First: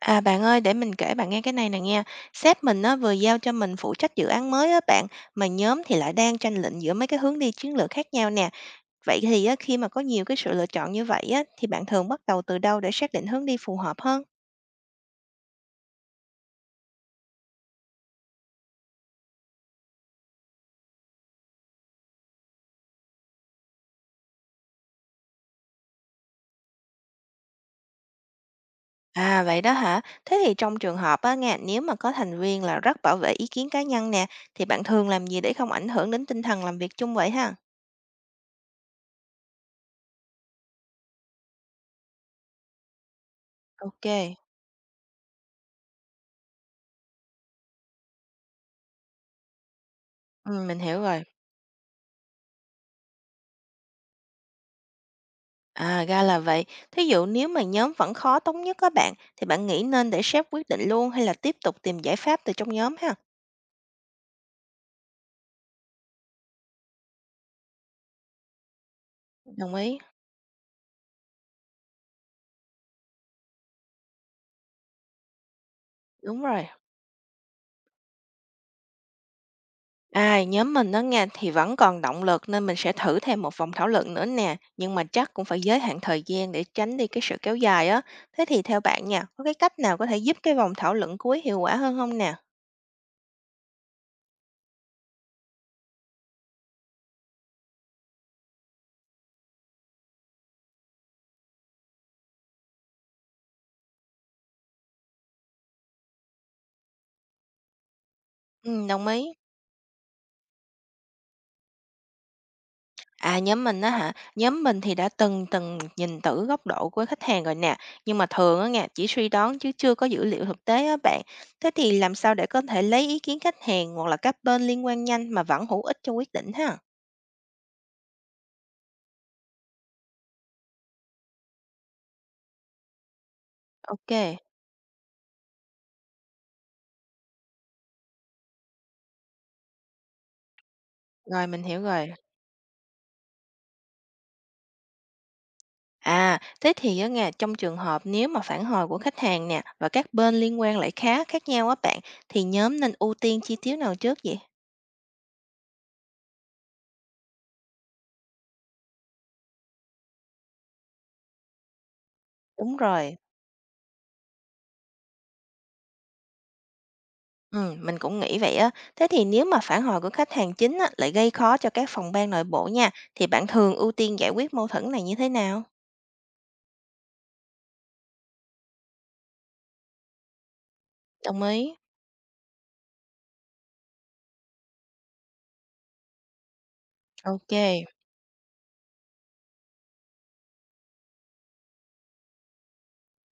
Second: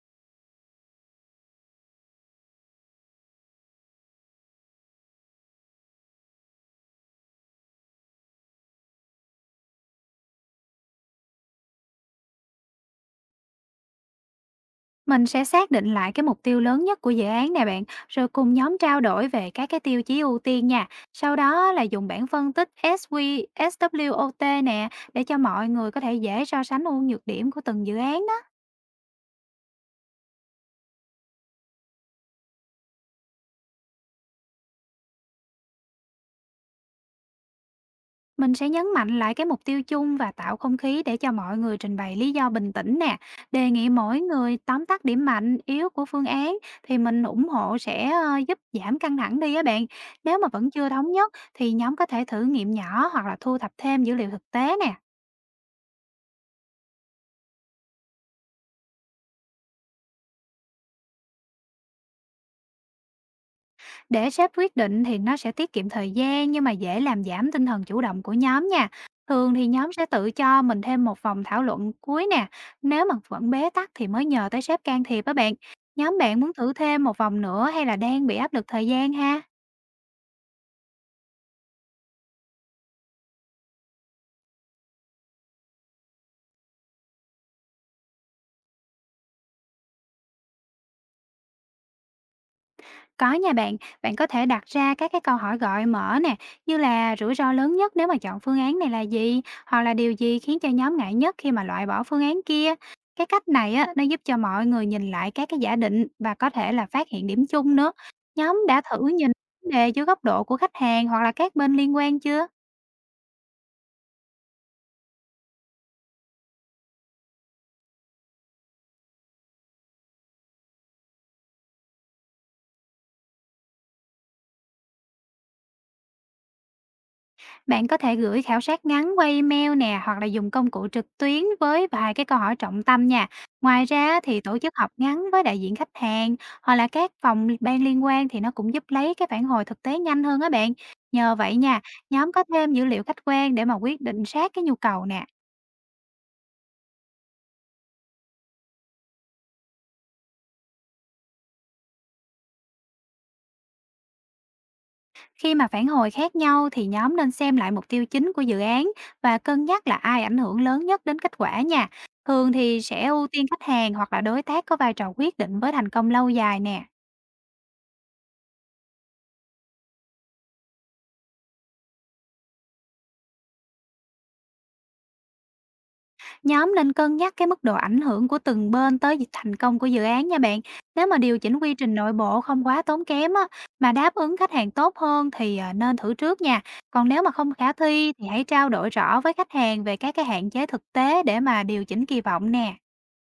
À, bạn ơi, để mình kể bạn nghe cái này nè nghe. Sếp mình á, vừa giao cho mình phụ trách dự án mới á bạn, mà nhóm thì lại đang tranh luận giữa mấy cái hướng đi chiến lược khác nhau nè. Vậy thì á, khi mà có nhiều cái sự lựa chọn như vậy á, thì bạn thường bắt đầu từ đâu để xác định hướng đi phù hợp hơn? Mình sẽ xác định lại cái mục tiêu lớn nhất của dự án nè bạn, rồi cùng nhóm trao đổi về các cái tiêu chí ưu tiên nha. Sau đó là dùng bảng phân tích SWOT nè để cho mọi người có thể dễ so sánh ưu nhược điểm của từng dự án. À vậy đó hả? Thế thì trong trường hợp á nghe, nếu mà có thành viên là rất bảo vệ ý kiến cá nhân nè, thì bạn thường làm gì để không ảnh hưởng đến tinh thần làm việc chung vậy ha? Mình sẽ nhấn mạnh lại cái mục tiêu chung và tạo không khí để cho mọi người trình bày lý do bình tĩnh nè. Đề nghị Ok, mỗi người tóm tắt điểm mạnh, yếu của phương án thì mình ủng hộ sẽ giúp giảm căng thẳng đi á bạn. Nếu mà ừ, vẫn mình chưa hiểu thống rồi. nhất thì nhóm có thể thử nghiệm nhỏ hoặc là thu thập thêm dữ liệu thực tế nè. À, ra là vậy. Thí dụ nếu mà nhóm vẫn khó thống nhất các bạn, thì bạn nghĩ nên để sếp quyết định luôn hay là tiếp tục tìm giải pháp từ trong nhóm ha? Để sếp quyết định thì nó sẽ tiết kiệm thời gian, nhưng mà dễ làm giảm tinh thần chủ động của nhóm nha. Thường thì Đồng nhóm ý. sẽ tự cho mình thêm một vòng thảo luận cuối nè. Nếu mà vẫn bế tắc thì mới nhờ tới sếp can thiệp á bạn. Nhóm bạn Đúng muốn rồi. thử thêm một vòng nữa hay là đang bị áp lực thời gian ha? À, nhóm mình đó nghe thì vẫn còn động lực nên mình sẽ thử thêm một vòng thảo luận nữa nè. Nhưng mà chắc cũng phải giới hạn thời gian để tránh đi cái sự kéo dài á. Thế thì theo bạn nha, có cái cách nào có thể giúp cái vòng thảo luận cuối hiệu quả hơn không nè? Có nha bạn, bạn có thể đặt ra các cái câu hỏi gợi mở nè, như là rủi ro lớn nhất nếu mà chọn phương án này là gì, hoặc là điều gì khiến cho nhóm ngại nhất khi mà loại bỏ phương án kia. Cái cách này á, nó giúp cho mọi người nhìn lại các cái giả định và có thể là phát hiện điểm chung nữa. Nhóm đã Ừ, thử đồng ý. nhìn vấn đề dưới góc độ của khách hàng hoặc là các bên liên quan chưa? À, nhóm mình á hả? Nhóm mình thì đã từng từng nhìn thử góc độ của khách hàng rồi nè, nhưng mà thường á nha, chỉ suy đoán chứ chưa có dữ liệu thực tế á bạn. Thế thì làm sao để có thể lấy ý kiến khách hàng hoặc là các bên liên quan nhanh mà vẫn hữu ích cho quyết định ha? Bạn có thể gửi khảo sát ngắn qua email nè, hoặc là dùng công cụ trực tuyến với vài cái câu hỏi trọng tâm nha. Ngoài Ok, ra thì tổ chức họp ngắn với đại diện khách hàng hoặc là các phòng ban liên quan thì nó cũng giúp lấy cái phản hồi thực tế nhanh hơn á bạn. Nhờ rồi vậy mình nha, hiểu rồi. nhóm có thêm dữ liệu khách quan để mà quyết định sát cái nhu cầu nè. À, thế thì á nha, trong trường hợp nếu mà phản hồi của khách hàng nè và các bên liên quan lại khá khác nhau á bạn, thì nhóm nên ưu tiên chi tiết nào trước vậy? Khi mà phản hồi khác nhau thì nhóm nên xem lại mục tiêu chính của dự án và cân nhắc là ai ảnh hưởng lớn nhất đến kết quả nha. Thường Đúng thì sẽ rồi. ưu tiên khách hàng hoặc là đối tác có vai trò quyết định với thành công lâu dài nè. Mình cũng nghĩ vậy á. Thế thì nếu mà phản hồi của khách hàng chính á, lại gây khó cho các phòng ban nội bộ nha, thì bạn thường ưu tiên giải quyết mâu thuẫn này như thế nào? Nhóm nên cân nhắc cái mức độ ảnh hưởng của từng bên tới việc thành công của dự án nha bạn. Nếu mà điều Đồng chỉnh quy ý. trình nội bộ không quá tốn kém á, mà đáp ứng khách hàng tốt hơn thì nên thử trước nha. Còn nếu mà Ok, không khả thi thì hãy trao đổi rõ với khách hàng về các cái hạn chế thực tế để mà điều chỉnh kỳ vọng nè.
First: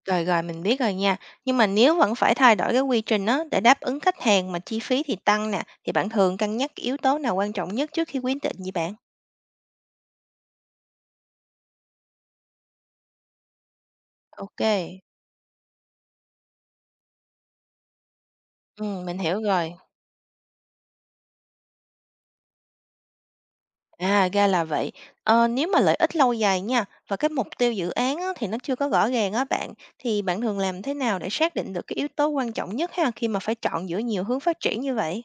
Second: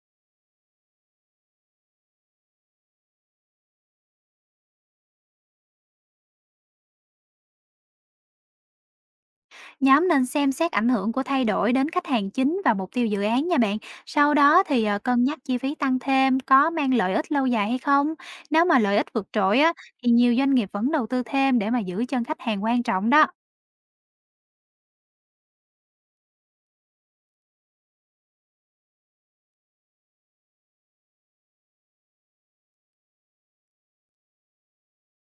rồi rồi mình biết rồi nha. Nhưng mà nếu vẫn phải thay đổi cái quy trình á, để đáp ứng khách hàng mà chi phí thì tăng nè, thì bạn thường cân nhắc cái yếu tố nào quan trọng nhất trước khi quyết định vậy bạn? Nhóm nên xem xét ảnh hưởng của thay đổi đến khách hàng chính và mục tiêu dự án nha bạn. Sau Ok. đó thì cân nhắc chi phí tăng thêm có mang lợi ích lâu dài hay không. Nếu mà Ừ, lợi ích mình vượt hiểu trội á, rồi. thì nhiều doanh nghiệp vẫn đầu tư thêm để mà giữ chân khách hàng quan trọng đó. À, ra là vậy. Ờ, nếu mà lợi ích lâu dài nha và cái mục tiêu dự án á, thì nó chưa có rõ ràng á bạn, thì bạn thường làm thế nào để xác định được cái yếu tố quan trọng nhất ha khi mà phải chọn giữa nhiều hướng phát triển như vậy?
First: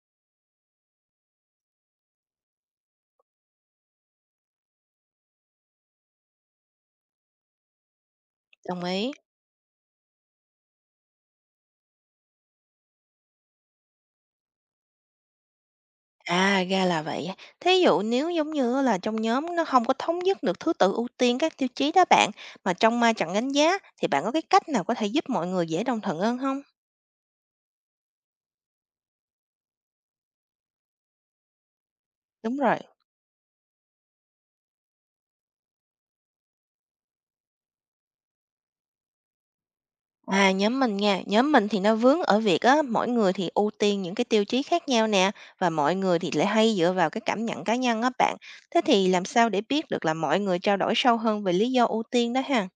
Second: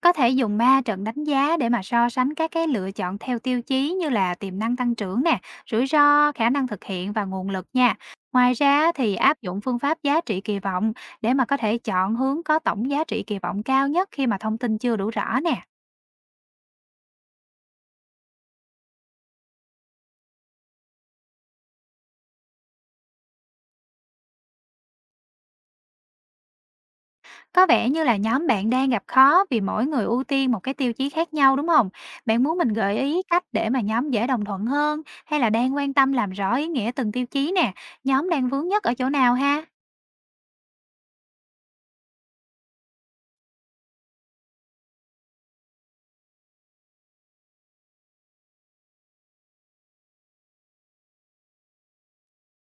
Có thể dùng ba trận đánh giá để mà so sánh các cái lựa chọn theo tiêu chí như là tiềm năng tăng trưởng nè, rủi ro, khả năng thực hiện và nguồn lực nha. Ngoài Đồng ra ý. thì áp dụng phương pháp giá trị kỳ vọng để mà có thể chọn hướng có tổng giá trị kỳ vọng cao nhất khi mà thông tin chưa đủ rõ nè. À, ra là vậy. Thí dụ nếu giống như là trong nhóm nó không có thống nhất được thứ tự ưu tiên các tiêu chí đó bạn, mà trong ma trận đánh giá thì bạn có cái cách nào có thể giúp mọi người dễ đồng thuận hơn không? Có vẻ như là nhóm bạn đang gặp khó vì mỗi người ưu tiên một cái tiêu chí khác nhau, đúng không? Bạn Đúng muốn mình rồi. gợi ý cách để mà nhóm dễ đồng thuận hơn, hay là đang quan tâm làm rõ ý nghĩa từng tiêu chí nè? Nhóm đang vướng nhất ở chỗ nào ha? À, nhóm mình nha, nhóm mình thì nó vướng ở việc á, mỗi người thì ưu tiên những cái tiêu chí khác nhau nè và mọi người thì lại hay dựa vào cái cảm nhận cá nhân á bạn. Thế thì làm sao để biết được là mọi người trao đổi sâu hơn về lý do ưu tiên đó ha?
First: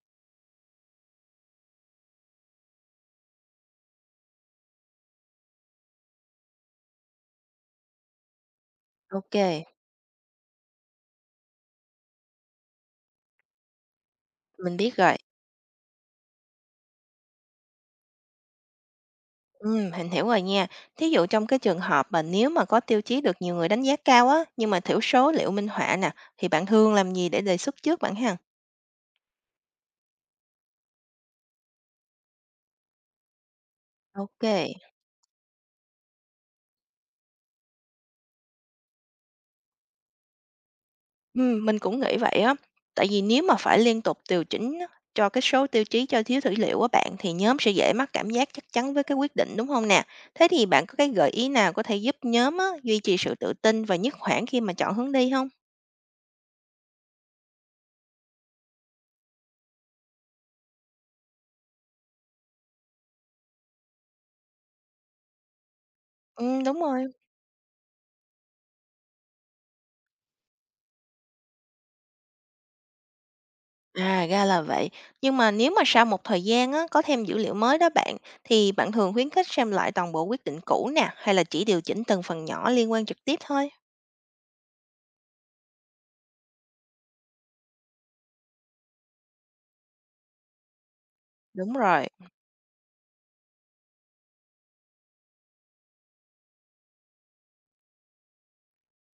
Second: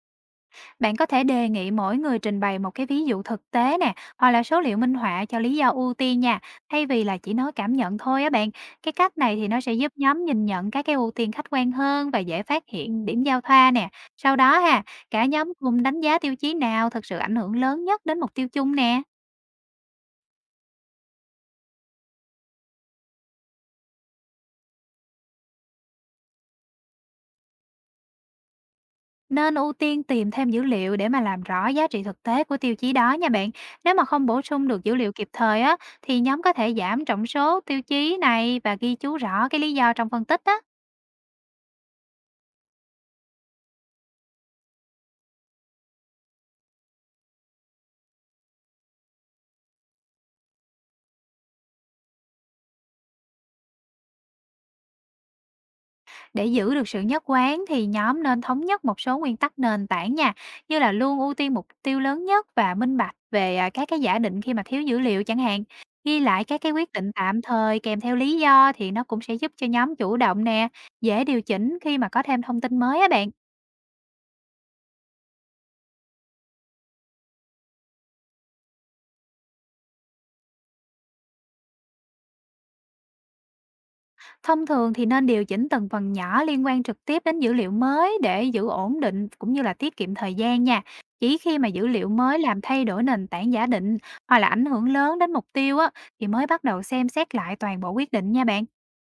Bạn có thể đề nghị mỗi người trình bày một cái ví dụ thực tế nè, hoặc là số liệu minh họa cho lý do ưu tiên nha, thay vì là chỉ nói cảm nhận thôi á bạn. Cái cách Ok, này thì nó sẽ giúp nhóm nhìn nhận các cái ưu tiên khách quan hơn và dễ phát hiện điểm giao thoa nè. Sau đó mình ha, biết rồi. cả nhóm cùng đánh giá tiêu chí nào thực sự ảnh hưởng lớn nhất đến mục tiêu chung nè. Ừ, mình hiểu rồi nha. Thí dụ trong cái trường hợp mà nếu mà có tiêu chí được nhiều người đánh giá cao á, nhưng mà thiểu số liệu minh họa nè, thì bạn Hương làm gì để đề xuất trước bạn ha? Nên ưu tiên tìm thêm dữ liệu để mà làm rõ giá trị thực tế của tiêu chí đó nha bạn. Nếu mà không bổ Ok, sung được dữ liệu kịp thời á, thì nhóm có thể giảm trọng số tiêu chí này và ghi chú rõ cái lý do trong phân tích á. ừm, mình cũng nghĩ vậy á. Tại vì nếu mà phải liên tục điều chỉnh á, cho cái số tiêu chí cho thiếu dữ liệu á bạn, thì nhóm sẽ dễ mắc cảm giác chắc chắn với cái quyết định, đúng không nè? Thế thì bạn có cái gợi ý nào có thể giúp nhóm á, duy trì sự tự tin và nhất quán khi mà chọn hướng đi không? Để giữ được sự nhất quán thì nhóm nên thống nhất một số nguyên tắc nền tảng nha, như là luôn ưu tiên mục tiêu lớn nhất và minh bạch về các cái giả định khi mà thiếu dữ liệu chẳng hạn. Ghi lại các cái Đúng quyết rồi. định tạm thời kèm theo lý do thì nó cũng sẽ giúp cho nhóm chủ động nè, dễ điều chỉnh khi mà có thêm thông tin mới á bạn. À, ra là vậy. Nhưng mà nếu mà sau một thời gian á, có thêm dữ liệu mới đó bạn, thì bạn thường khuyến khích xem lại toàn bộ quyết định cũ nè, hay là chỉ điều chỉnh từng phần nhỏ liên quan trực tiếp thôi? Thông thường thì nên điều chỉnh từng phần nhỏ liên quan trực tiếp đến dữ liệu mới để giữ ổn định, cũng như là tiết kiệm thời gian nha. Chỉ khi mà Đúng dữ liệu rồi. mới làm thay đổi nền tảng giả định hoặc là ảnh hưởng lớn đến mục tiêu á, thì mới bắt đầu xem xét lại toàn bộ quyết định nha bạn.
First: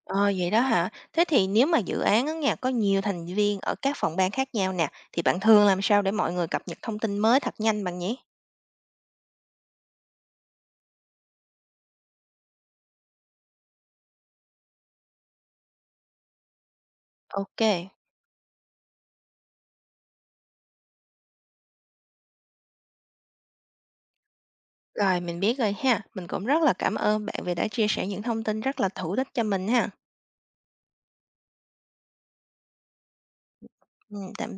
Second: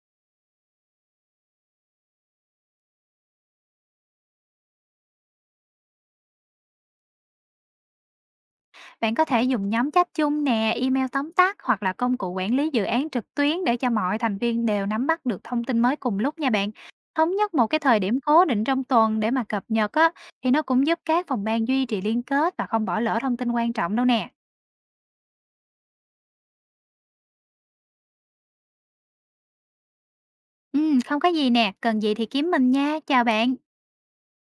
Ờ, vậy đó hả? Thế thì nếu mà dự án á nha, có nhiều thành viên ở các phòng ban khác nhau nè, thì bạn thường làm sao để mọi người cập nhật thông tin mới thật nhanh bạn nhỉ? Bạn có thể dùng nhóm chat chung nè, email tóm tắt hoặc là công cụ quản lý dự án trực tuyến để cho mọi thành viên đều nắm bắt được thông tin mới cùng lúc nha bạn. Thống nhất Ok, một cái thời điểm cố định trong tuần để mà cập nhật á, thì nó cũng giúp các phòng ban duy trì liên kết và không bỏ lỡ thông tin quan trọng đâu nè. rồi mình biết rồi ha. Mình cũng rất là cảm ơn bạn vì đã chia sẻ những thông tin rất là hữu ích cho mình ha. Không có gì nè, cần gì thì kiếm mình nha. Chào bạn. Ừ, tạm